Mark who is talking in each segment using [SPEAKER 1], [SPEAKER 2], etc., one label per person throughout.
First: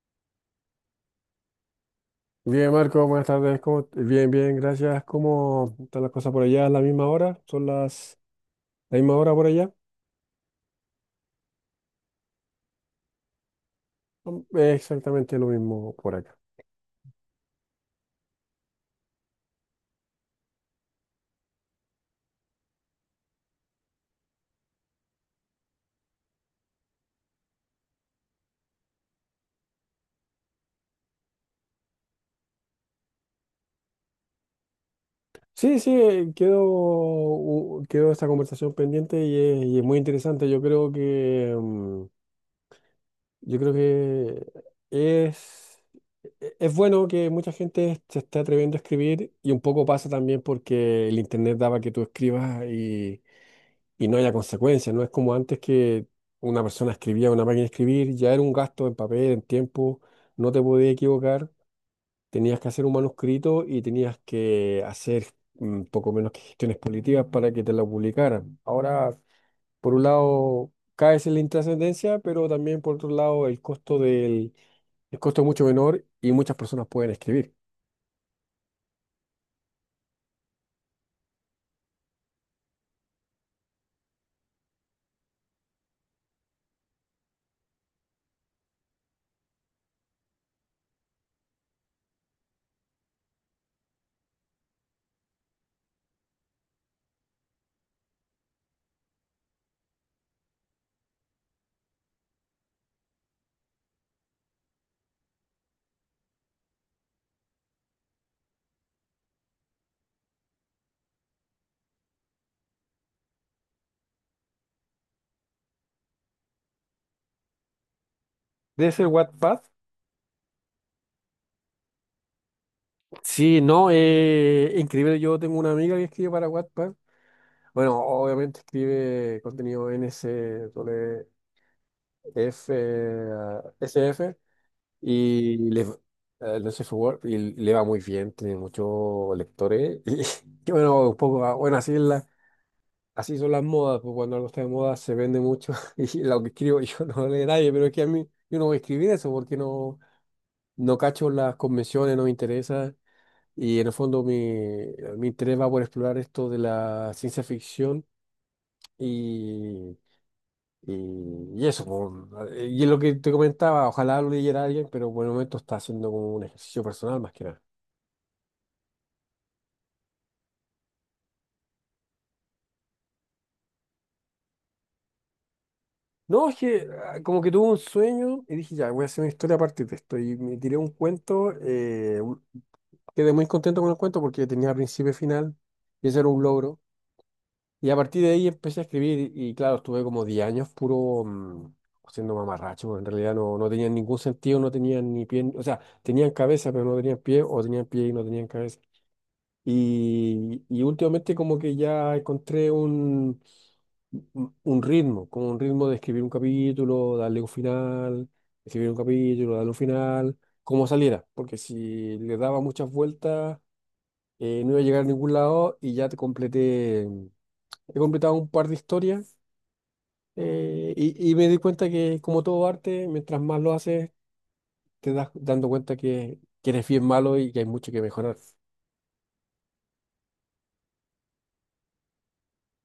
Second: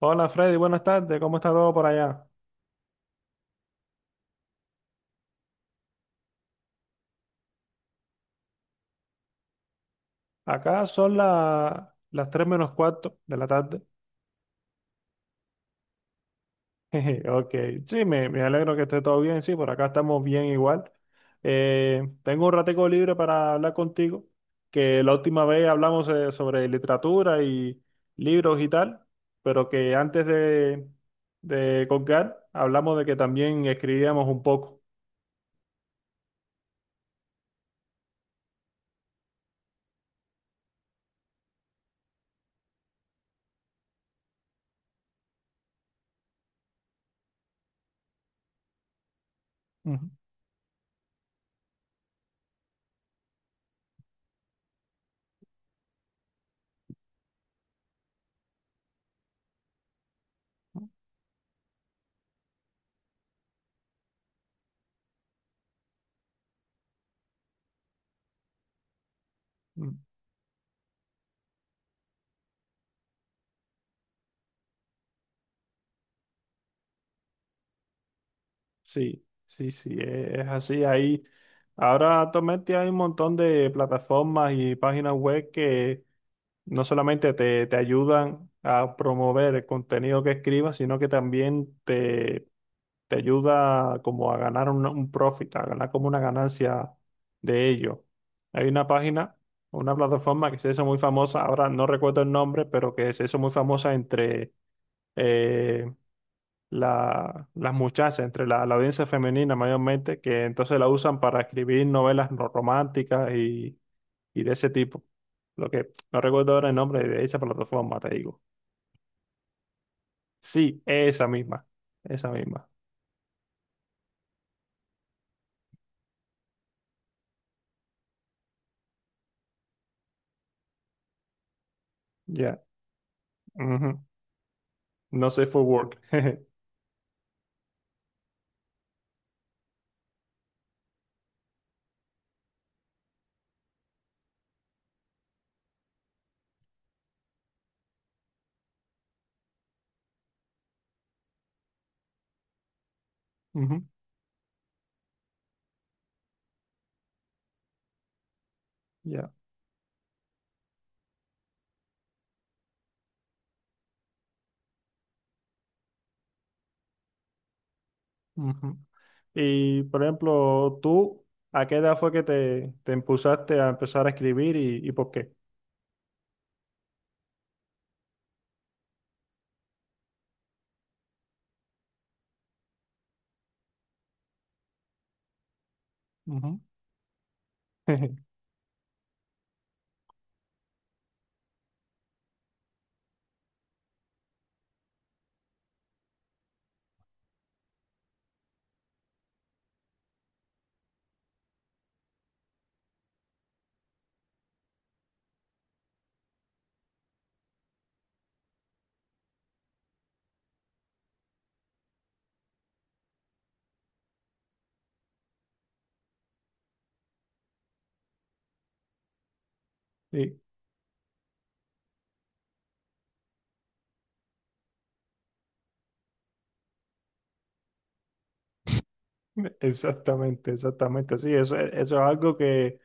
[SPEAKER 1] Hola Freddy, buenas tardes, ¿cómo está todo por allá?
[SPEAKER 2] Bien, Marco, buenas tardes. Bien, bien, gracias. ¿Cómo están las cosas por allá? ¿Es la misma hora? ¿Son las la misma hora por allá?
[SPEAKER 1] Acá son las 3 menos cuarto de la tarde.
[SPEAKER 2] Exactamente lo mismo por acá.
[SPEAKER 1] Jeje, ok, sí, me alegro que esté todo bien, sí, por acá estamos bien igual. Tengo un ratico libre para hablar contigo, que la última vez hablamos sobre literatura y libros y tal, pero que antes de colgar hablamos de que también escribíamos un poco.
[SPEAKER 2] Sí, quedó esta conversación pendiente y es muy interesante. Yo creo que, mm, yo creo que es, e- es bueno que mucha gente se esté atreviendo a escribir, y un poco pasa también porque el internet daba que tú escribas y no haya consecuencias. No es como antes, que una persona escribía en una máquina de escribir, ya era un gasto en papel, en tiempo, no te podías equivocar, tenías que hacer un manuscrito y tenías que hacer, poco menos que gestiones políticas para que te lo publicaran. Ahora, por
[SPEAKER 1] Ujú.
[SPEAKER 2] un lado, caes en la intrascendencia, pero también por otro lado, el costo es mucho menor y muchas personas pueden escribir.
[SPEAKER 1] Sí, sí, sí, es así. Ahora actualmente hay un montón de plataformas y páginas web que no solamente te ayudan a promover el contenido que escribas, sino que también te ayuda como a ganar un profit, a ganar como una ganancia de ello. Hay una página, una plataforma que se hizo muy famosa, ahora no recuerdo el nombre, pero que se hizo muy famosa entre... eh, las muchachas, entre la audiencia femenina mayormente, que entonces la usan para escribir novelas románticas y de ese tipo. Lo que no recuerdo ahora el nombre de esa plataforma, te digo.
[SPEAKER 2] ¿Debe ser Wattpad?
[SPEAKER 1] Sí, esa misma, esa misma.
[SPEAKER 2] Sí, no, increíble. Yo tengo una amiga que escribe para Wattpad. Bueno, obviamente escribe contenido n s f,
[SPEAKER 1] Ya.
[SPEAKER 2] s
[SPEAKER 1] Ujú.
[SPEAKER 2] f,
[SPEAKER 1] No sé
[SPEAKER 2] y
[SPEAKER 1] for
[SPEAKER 2] le,
[SPEAKER 1] work.
[SPEAKER 2] no sé, Word, y le va muy bien, tiene muchos lectores. Y, bueno, un poco, ah, bueno, así, es la, así son las modas, pues cuando algo está de moda se vende mucho. Y lo que escribo yo no lo lee nadie, pero es que a mí, yo no voy a escribir eso porque no, no cacho las convenciones, no me interesa. Y
[SPEAKER 1] Ujú.
[SPEAKER 2] en el fondo, mi interés va por explorar esto de la ciencia ficción.
[SPEAKER 1] Ya.
[SPEAKER 2] Y Y, y eso, po. Y es lo que te comentaba, ojalá lo leyera alguien, pero por el momento está haciendo como un ejercicio personal más que nada.
[SPEAKER 1] Ujú. Y por ejemplo, tú, ¿a qué edad fue que te impulsaste a empezar a escribir y por qué?
[SPEAKER 2] No, es que como que tuve un sueño y dije, ya, voy a hacer una historia aparte de esto. Y me tiré un cuento, quedé muy contento con el cuento porque tenía principio y final, y ese era un
[SPEAKER 1] Ujú.
[SPEAKER 2] logro. Y a partir de ahí empecé a escribir y, claro, estuve como 10 años puro, siendo mamarracho, porque en realidad no, no tenían ningún sentido, no tenían ni pie, ni- o sea, tenían cabeza pero no tenían pie, o tenían pie y no tenían cabeza. Y últimamente como que ya encontré un, un ritmo, como un ritmo de escribir un capítulo, darle un final, escribir un capítulo, darle un final, como saliera, porque si le daba muchas vueltas, no iba a llegar a ningún lado. He completado un par de historias.
[SPEAKER 1] Sí.
[SPEAKER 2] Y me di cuenta que, como todo arte, mientras más lo haces, te das dando cuenta que eres bien malo y que hay mucho que mejorar.
[SPEAKER 1] Exactamente, exactamente. Sí, eso, eso es algo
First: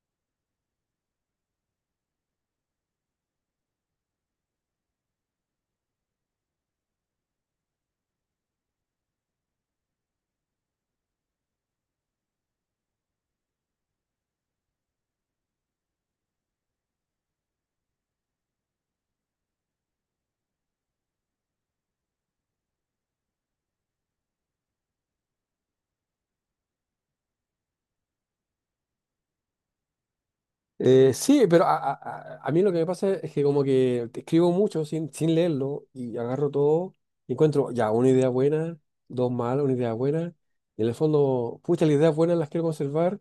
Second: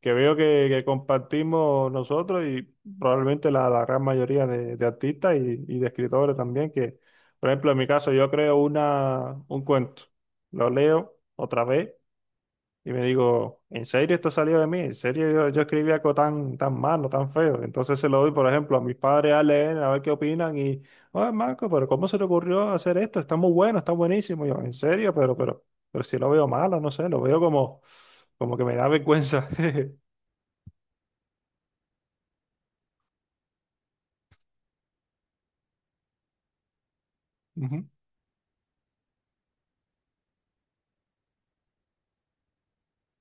[SPEAKER 1] que veo que compartimos nosotros y probablemente la gran mayoría de artistas y de escritores también, que, por ejemplo, en mi caso, yo creo un cuento, lo leo otra vez. Y me digo, ¿en serio esto salió de mí? ¿En serio yo escribí algo tan, tan malo, tan feo? Entonces se lo doy, por ejemplo, a mis padres a leer, a ver qué opinan. Y, oye, Marco, pero ¿cómo se te ocurrió hacer esto? Está muy bueno, está buenísimo. Y yo, ¿en serio? Pero si lo veo malo, no sé, lo veo como, como que me da vergüenza.
[SPEAKER 2] Sí, pero a mí lo que me pasa es que como que te escribo mucho sin, sin leerlo, y agarro todo y encuentro
[SPEAKER 1] Ujú,
[SPEAKER 2] ya una idea buena, dos malas, una idea buena. Y en el fondo, pucha, las ideas buenas las quiero conservar,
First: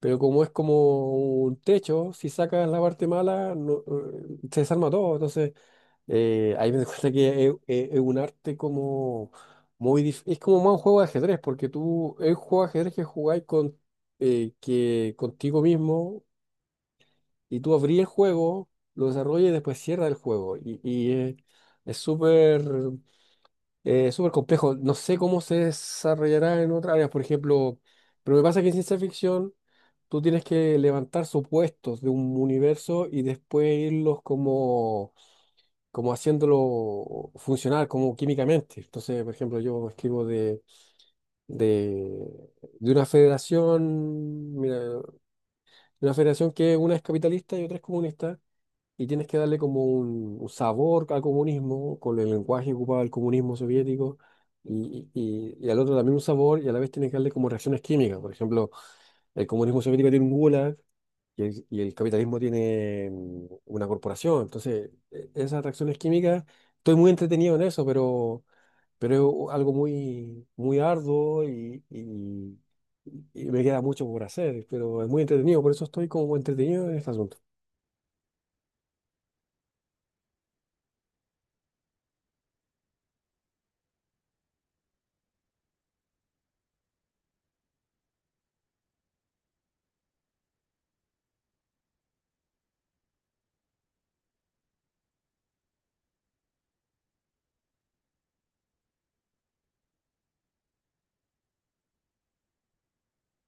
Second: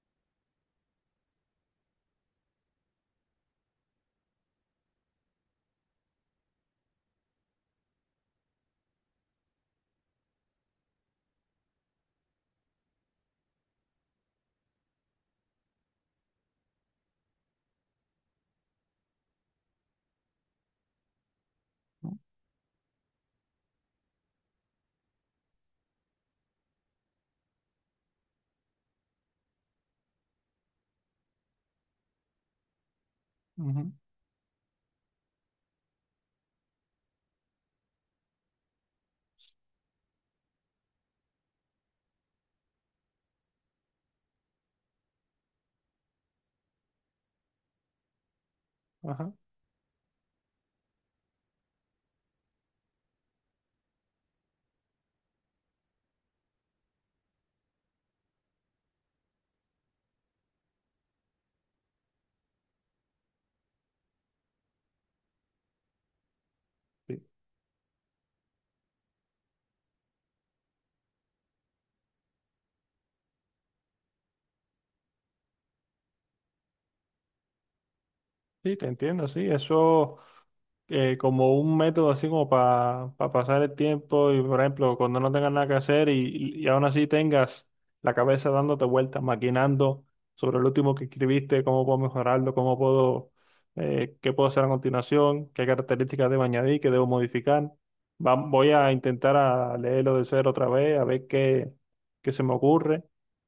[SPEAKER 2] pero como es como un techo: si sacas la parte mala, no, se desarma todo. Entonces, ahí me doy cuenta que es un arte como es como más un juego de ajedrez, porque tú, es un juego de ajedrez que jugáis con, contigo mismo, y tú abrí el juego, lo desarrollas y después cierra el juego. Es súper, súper complejo. No sé cómo se desarrollará en otras áreas, por ejemplo, pero me pasa que en ciencia ficción tú tienes que levantar supuestos de un universo y después
[SPEAKER 1] ujú,
[SPEAKER 2] irlos como, como haciéndolo funcionar, como químicamente. Entonces, por ejemplo, yo escribo de, de una federación, mira, de una federación que una es capitalista y otra es comunista, y tienes
[SPEAKER 1] ajá,
[SPEAKER 2] que darle como un sabor al comunismo, con el lenguaje que ocupaba el comunismo soviético, y al otro también un sabor, y a la vez tienes que darle como reacciones químicas. Por ejemplo, el comunismo soviético tiene un gulag, y el capitalismo tiene, una corporación. Entonces, esas reacciones químicas, estoy muy
[SPEAKER 1] sí,
[SPEAKER 2] entretenido en eso, pero es algo muy, muy arduo, y me queda mucho por hacer, pero es muy entretenido, por eso estoy como entretenido en este asunto.
[SPEAKER 1] sí, te entiendo, sí, eso. Como un método así como para pasar el tiempo y, por ejemplo, cuando no tengas nada que hacer y aún así tengas la cabeza dándote vueltas, maquinando sobre el último que escribiste, cómo puedo mejorarlo, qué puedo hacer a continuación, qué características debo añadir, qué debo modificar. Voy a intentar a leerlo de cero otra vez, a ver qué se me ocurre.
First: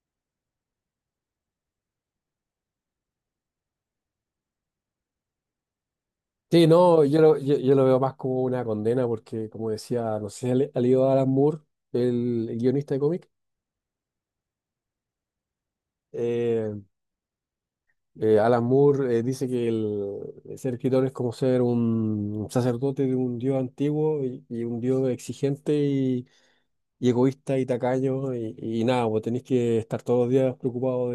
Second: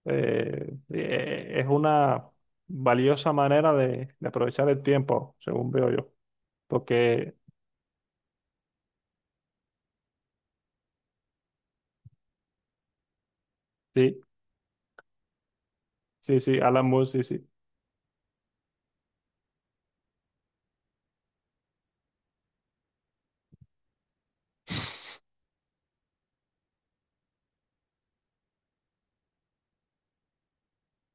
[SPEAKER 1] Es una valiosa manera de aprovechar el tiempo, según veo yo
[SPEAKER 2] Sí, no, yo
[SPEAKER 1] porque.
[SPEAKER 2] lo, yo, yo lo veo más como una condena porque, como decía, no sé si ha leído Alan Moore, el guionista de cómic.
[SPEAKER 1] Sí, sí, sí,
[SPEAKER 2] eh,
[SPEAKER 1] Alan Moore, sí, sí.
[SPEAKER 2] Alan Moore dice que ser escritor es como ser un sacerdote de un dios antiguo, y un dios exigente y egoísta y tacaño, y nada, vos tenés que estar todos los días preocupado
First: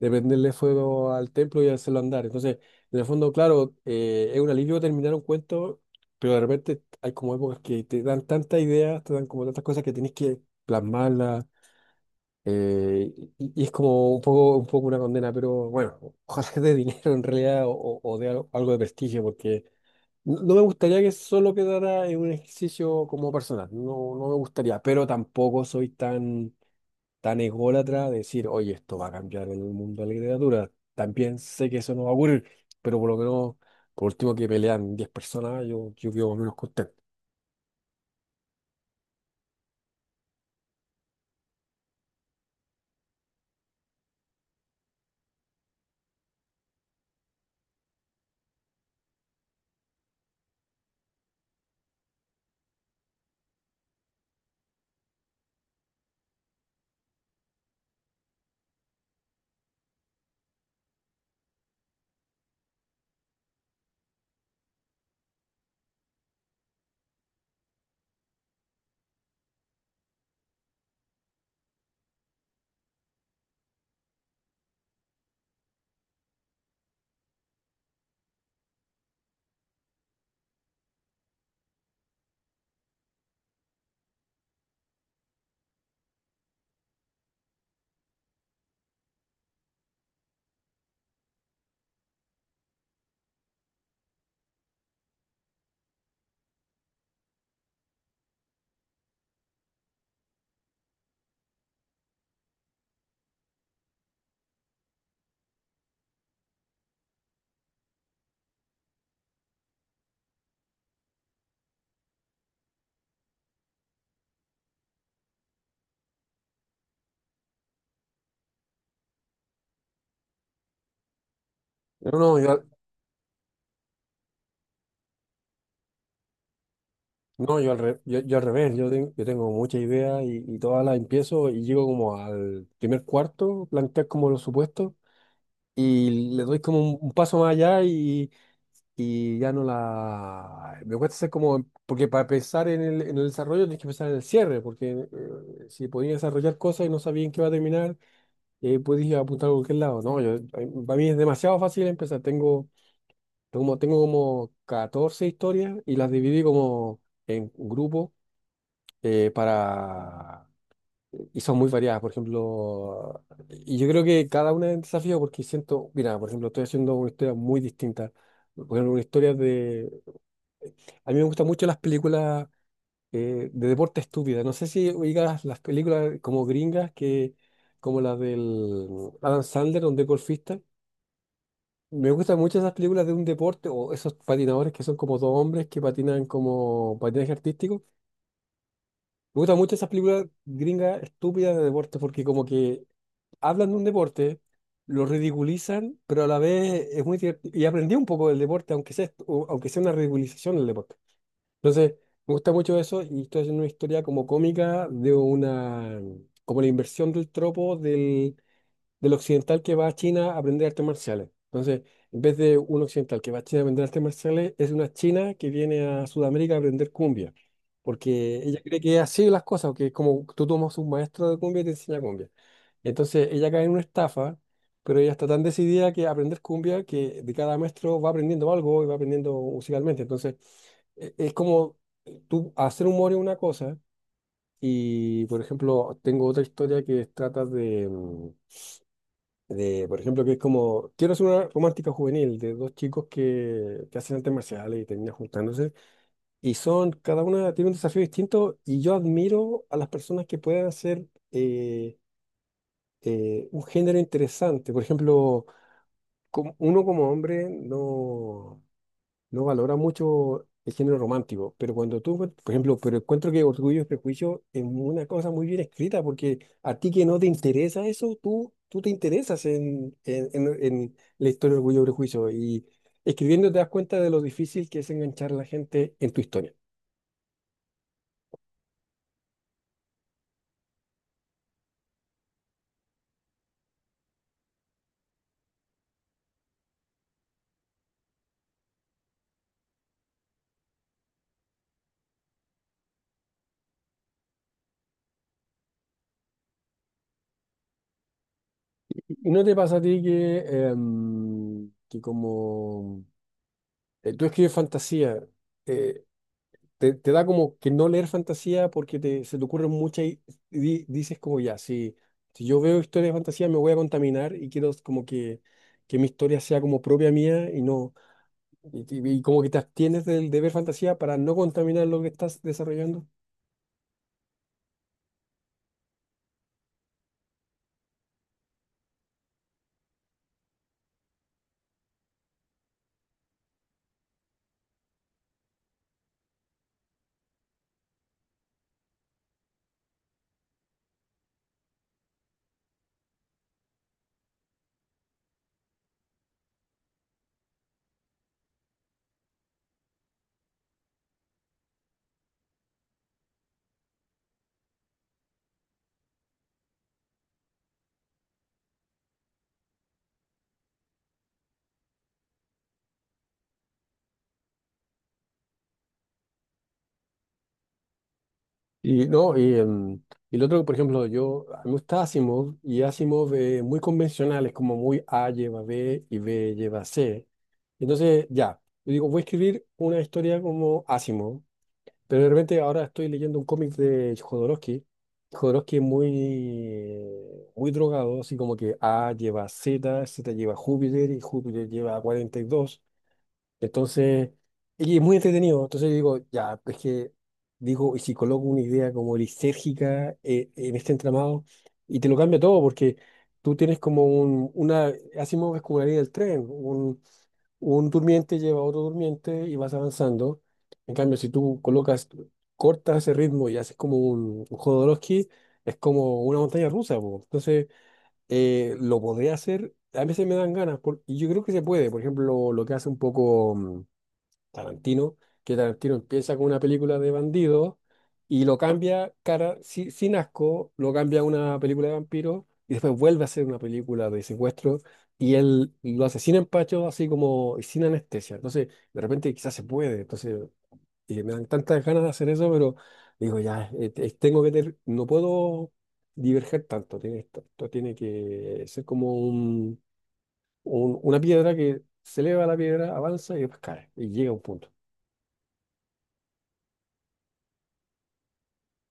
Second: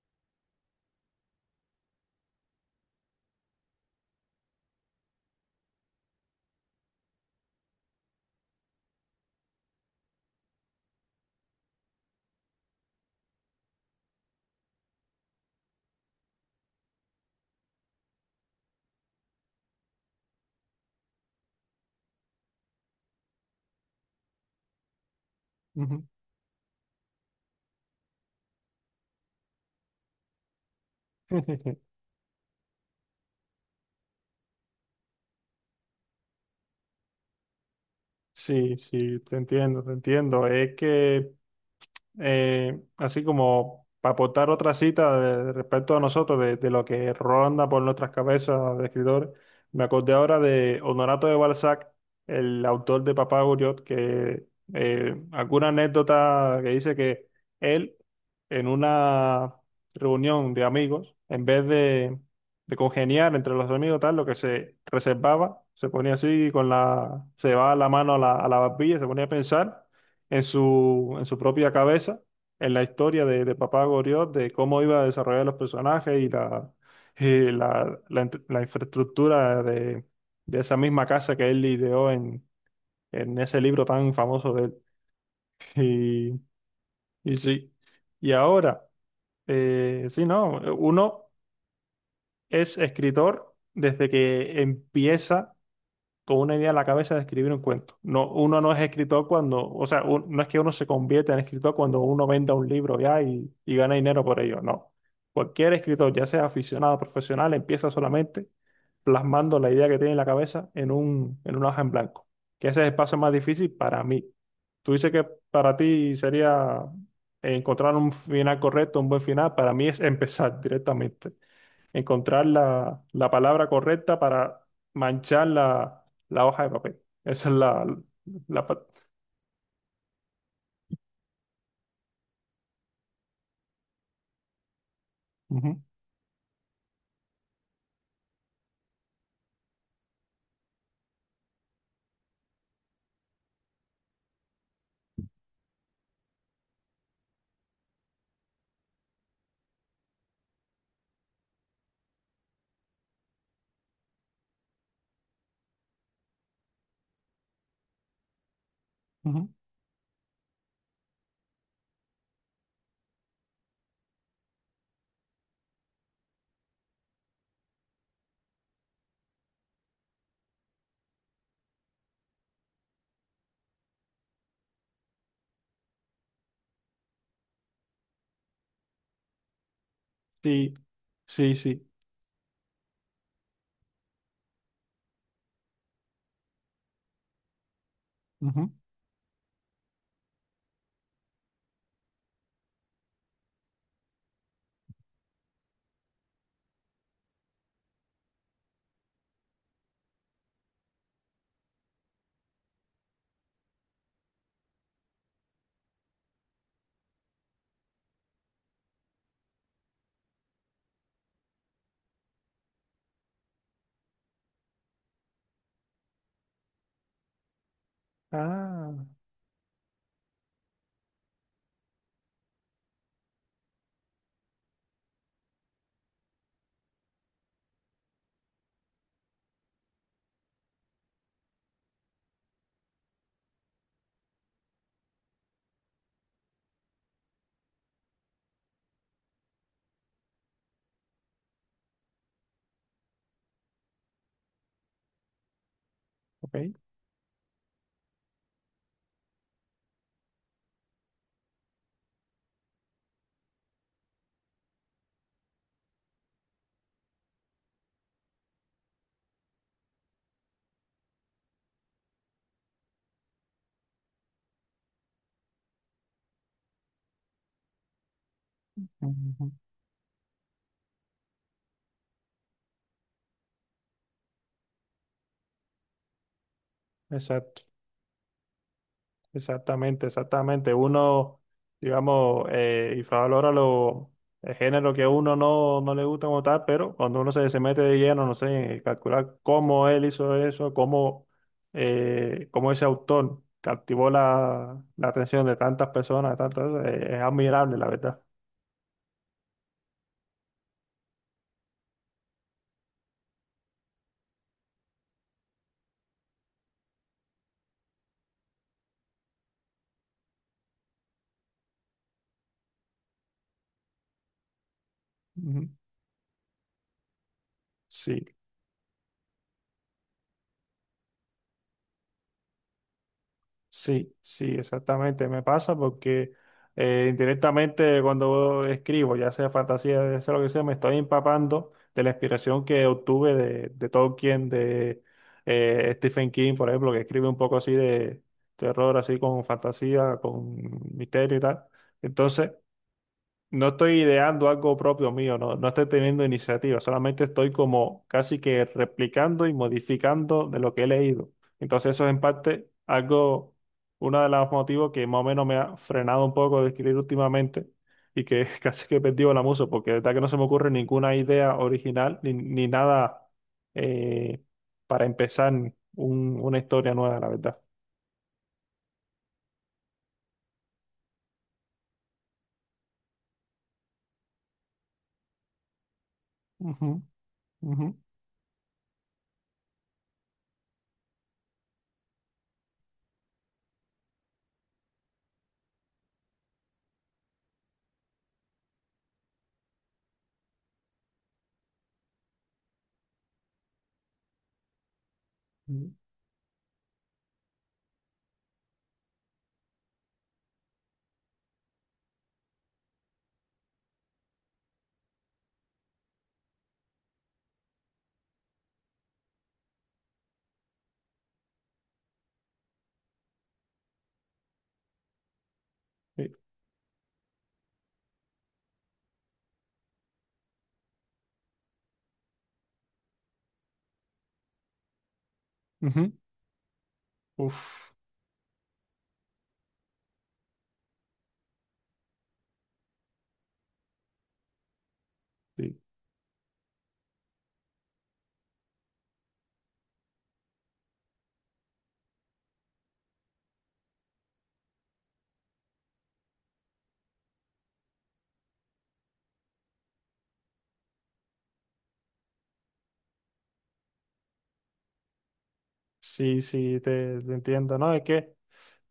[SPEAKER 2] de prenderle fuego al templo y hacerlo andar. Entonces, en el fondo, claro, es un alivio terminar un cuento, pero de repente hay como épocas que te dan tantas ideas, te dan como tantas cosas que tienes que plasmarlas, eh, y es como un poco una condena, pero bueno, ojalá que de dinero en realidad, o de algo, algo de prestigio, porque no, no me gustaría que solo quedara en un ejercicio como personal, no, no me gustaría, pero tampoco soy
[SPEAKER 1] Ujú.
[SPEAKER 2] tan, tan ególatra, decir, oye, esto va a cambiar el mundo de la literatura. También sé que eso no va a ocurrir, pero por lo menos, por último, que pelean 10 personas, yo quedo menos contento.
[SPEAKER 1] Sí, sí, te entiendo, te entiendo. Es que así como para aportar otra cita respecto a nosotros, de lo que ronda por nuestras cabezas de escritores me acordé ahora de Honorato de Balzac, el autor de Papá Goriot, que alguna anécdota que dice que él, en una reunión de amigos, en vez de congeniar entre los amigos, tal, lo que se reservaba, se ponía así con la, se va la mano a a la barbilla, se ponía a pensar en en su propia cabeza, en la historia de Papá Goriot, de cómo iba a desarrollar los personajes y la infraestructura de esa misma casa que él ideó en ese libro tan famoso de él. Y, y sí, y ahora, sí, no, uno es escritor desde que empieza con una idea en la cabeza de escribir un cuento. No, uno no es escritor cuando, o sea, no es que uno se convierta en escritor cuando uno venda un libro ya y gana dinero por ello, no. Cualquier escritor, ya sea aficionado o profesional, empieza solamente plasmando la idea que tiene en la cabeza en un, en una hoja en blanco, que ese es el paso más difícil para mí. Tú dices que para ti sería encontrar un final correcto, un buen final, para mí es empezar directamente
[SPEAKER 2] No, no,
[SPEAKER 1] encontrar
[SPEAKER 2] yo, al-
[SPEAKER 1] la palabra correcta para manchar la hoja de papel. Esa es
[SPEAKER 2] no, yo, al,
[SPEAKER 1] la...
[SPEAKER 2] re- yo al
[SPEAKER 1] la
[SPEAKER 2] revés.
[SPEAKER 1] pa-
[SPEAKER 2] Yo tengo muchas ideas, y todas las empiezo y llego como al primer cuarto, plantear como los supuestos.
[SPEAKER 1] Ujú,
[SPEAKER 2] Y le doy como un paso más allá, y ya no la... Me cuesta hacer como... Porque para pensar en en el desarrollo tienes que pensar en el cierre, porque si podías desarrollar cosas y no sabías en qué va a terminar, podías apuntar a cualquier lado. No, yo, para mí es demasiado fácil empezar. Tengo como 14 historias y las dividí como en grupos,
[SPEAKER 1] ujú.
[SPEAKER 2] para... Y son muy variadas. Por ejemplo, y yo creo que cada una es un desafío porque siento, mira, por ejemplo, estoy haciendo una historia muy distinta. Por ejemplo, una historia de... A mí me gustan mucho las películas, de deporte, estúpida. No sé si oigas las películas como gringas, que, como las del Adam Sandler, donde es golfista.
[SPEAKER 1] Sí, sí, sí.
[SPEAKER 2] Me gustan mucho esas películas de un deporte, o esos patinadores que son como dos hombres que patinan como patinaje artístico.
[SPEAKER 1] Ujú.
[SPEAKER 2] Me gustan mucho esas películas gringas estúpidas de deporte porque como que hablan de un deporte, lo ridiculizan, pero a la vez es muy divertido. Y aprendí un poco del deporte, aunque sea, aunque sea una ridiculización del deporte. Entonces, me gusta mucho eso y estoy haciendo una historia como cómica de una, como la inversión del tropo del occidental que va a China a aprender artes marciales. Entonces, en vez de un occidental que va a China a aprender artes marciales, es una china que viene a Sudamérica a aprender cumbia, porque ella cree
[SPEAKER 1] Ah,
[SPEAKER 2] que es así las cosas, que es como tú tomas un maestro de cumbia y te enseña cumbia. Entonces, ella cae en una estafa, pero ella está tan decidida que aprender cumbia que de cada maestro va aprendiendo algo y va aprendiendo musicalmente. Entonces, es como, tú hacer humor es una cosa. Y, por ejemplo, tengo otra historia que trata por ejemplo, que es como, quiero hacer una romántica juvenil de dos chicos que hacen artes marciales y terminan juntándose, y
[SPEAKER 1] ok.
[SPEAKER 2] son, cada una tiene un desafío distinto, y yo admiro a las personas que pueden hacer eh, un género interesante. Por ejemplo, uno como hombre no, no valora mucho el género romántico, pero cuando tú, por ejemplo, pero encuentro que Orgullo y Prejuicio es una cosa muy bien escrita, porque a ti que no te interesa eso, tú te interesas
[SPEAKER 1] Ujú.
[SPEAKER 2] en la historia de Orgullo y Prejuicio, y escribiendo te das cuenta de lo difícil que es enganchar a la gente en tu historia.
[SPEAKER 1] Exacto. Exactamente, exactamente. Uno, digamos, infravalora los géneros que a uno no, no le gusta como tal, pero cuando uno se mete de lleno, no sé, en calcular cómo él hizo eso, cómo ese autor captivó la atención de tantas personas, de tantas, es admirable, la verdad.
[SPEAKER 2] ¿Y no te pasa a ti que, em, que como tú escribes fantasía, eh, te, te da como que no leer fantasía porque te, se te ocurren muchas, dices como, ya, si, si yo veo historias de fantasía me voy a contaminar, y quiero como
[SPEAKER 1] Ujú.
[SPEAKER 2] que mi historia sea como propia mía y no,
[SPEAKER 1] Sí.
[SPEAKER 2] y como que te abstienes del, de ver fantasía, para no contaminar lo que estás desarrollando.
[SPEAKER 1] Sí, sí, exactamente. Me pasa porque indirectamente cuando escribo, ya sea fantasía, ya sea lo que sea, me estoy empapando de la inspiración que obtuve de Tolkien, de Stephen King, por ejemplo, que escribe un poco así de terror, así con fantasía, con misterio y tal. Entonces, no estoy ideando algo propio mío, no, no estoy teniendo iniciativa, solamente estoy como casi que replicando y modificando de lo que he leído. Entonces eso es en parte algo, uno de los motivos que más o menos me ha frenado un poco de escribir últimamente y que casi que he perdido la musa, porque de verdad que no se me ocurre ninguna idea original ni, ni nada eh, para empezar una historia nueva, la verdad.
[SPEAKER 2] Y no, y, em, Y lo otro, por ejemplo, yo, a mí me gusta Asimov, y Asimov, muy convencionales, como muy A lleva B y B lleva
[SPEAKER 1] Ujú,
[SPEAKER 2] C.
[SPEAKER 1] ujú,
[SPEAKER 2] Entonces, ya, yo digo, voy a escribir una historia como Asimov. Pero de repente ahora estoy leyendo un cómic de Jodorowsky. Jodorowsky es muy, muy drogado, así como que A lleva Z, Z lleva Júpiter y Júpiter lleva 42. Entonces, y es muy entretenido. Entonces
[SPEAKER 1] ujú,
[SPEAKER 2] yo digo, ya, es que digo, ¿y si coloco una idea como lisérgica, en este entramado? Y te lo cambia todo, porque tú tienes como Asimov es como la línea del tren, un durmiente lleva a otro durmiente y vas avanzando. En cambio, si tú colocas, cortas ese ritmo y haces como un Jodorowsky, es como
[SPEAKER 1] sí,
[SPEAKER 2] una montaña rusa, po. Entonces, lo podría hacer. A veces me dan ganas, y yo creo que se puede. Por ejemplo, lo que hace un poco, Tarantino, que Tarantino
[SPEAKER 1] ujú,
[SPEAKER 2] empieza con una película de bandidos
[SPEAKER 1] uf,
[SPEAKER 2] y lo cambia cara, sin asco, lo cambia a una película de vampiros y después vuelve a hacer una película de secuestro, y él
[SPEAKER 1] sí.
[SPEAKER 2] lo asesina en pacho así como y sin anestesia. Entonces, de repente quizás se puede. Entonces, me dan tantas ganas de hacer eso, pero digo, ya, tengo que no puedo diverger tanto. Esto tiene que ser como un, una piedra que se eleva, la piedra avanza y después cae y llega a un punto.
[SPEAKER 1] Sí, sí, te entiendo, ¿no? Es que eh,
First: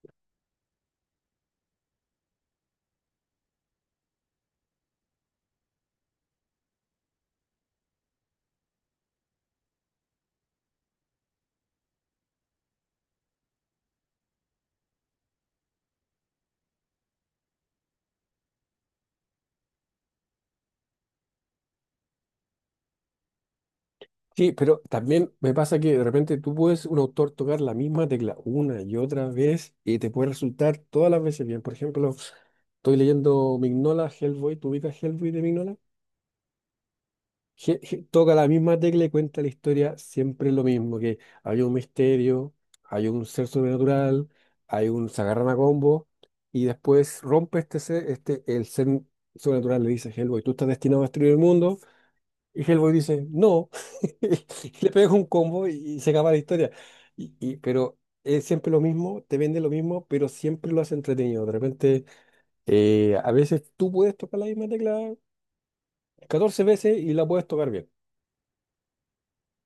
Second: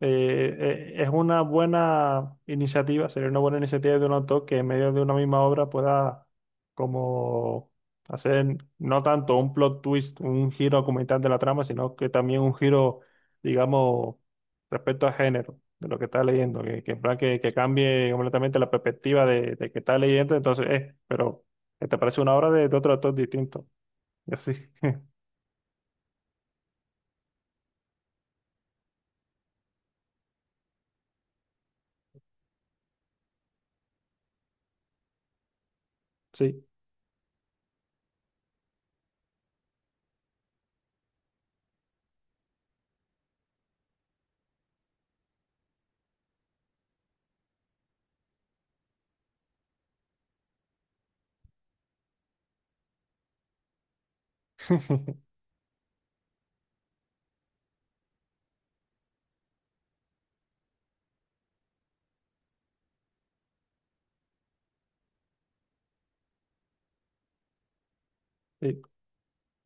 [SPEAKER 1] eh, es una buena iniciativa, sería una buena iniciativa de un autor que en medio de una misma obra pueda como hacer no tanto un plot twist, un giro argumental de la trama, sino que también un giro, digamos, respecto al género de lo que está leyendo, que en plan que cambie completamente la perspectiva de que está leyendo, entonces, pero te parece una obra de otro autor distinto. Y
[SPEAKER 2] Sí,
[SPEAKER 1] así,
[SPEAKER 2] pero también me pasa que de repente tú puedes, un autor, tocar la misma tecla una y otra vez, y te puede resultar todas las veces bien. Por ejemplo, estoy leyendo Mignola, Hellboy. ¿Tú ubicas Hellboy de Mignola?
[SPEAKER 1] sí.
[SPEAKER 2] Toca la misma tecla y cuenta la historia siempre lo mismo, que hay un misterio, hay un ser sobrenatural, hay un se agarran a combo, y después rompe este ser, el ser sobrenatural le dice a Hellboy, tú estás destinado a destruir el mundo, y Hellboy dice, no, y le pega un combo, y se acaba la historia. Pero es siempre lo mismo, te vende lo mismo, pero siempre lo hace entretenido. De repente, a veces tú puedes tocar la misma tecla 14 veces y la puedes tocar bien.
[SPEAKER 1] Sí.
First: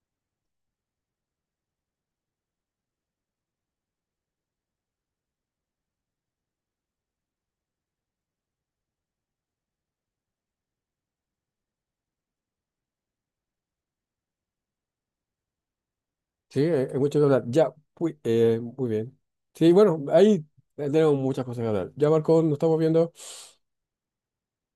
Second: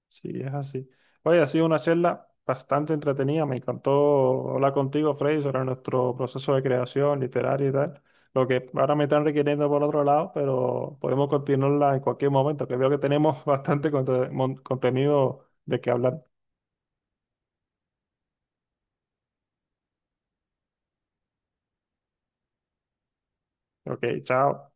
[SPEAKER 1] Sí, es así. Oye, ha sido una charla bastante entretenida. Me encantó hablar contigo, Freddy, sobre nuestro proceso de creación literaria y tal. Lo que ahora me están requiriendo por otro lado, pero podemos continuarla en cualquier momento, que veo que tenemos bastante contenido de qué hablar.
[SPEAKER 2] Sí, hay mucho que hablar. Ya, muy, muy bien. Sí, bueno, ahí tenemos muchas cosas que hablar. Ya, Marco, nos estamos viendo.
[SPEAKER 1] Ok, chao.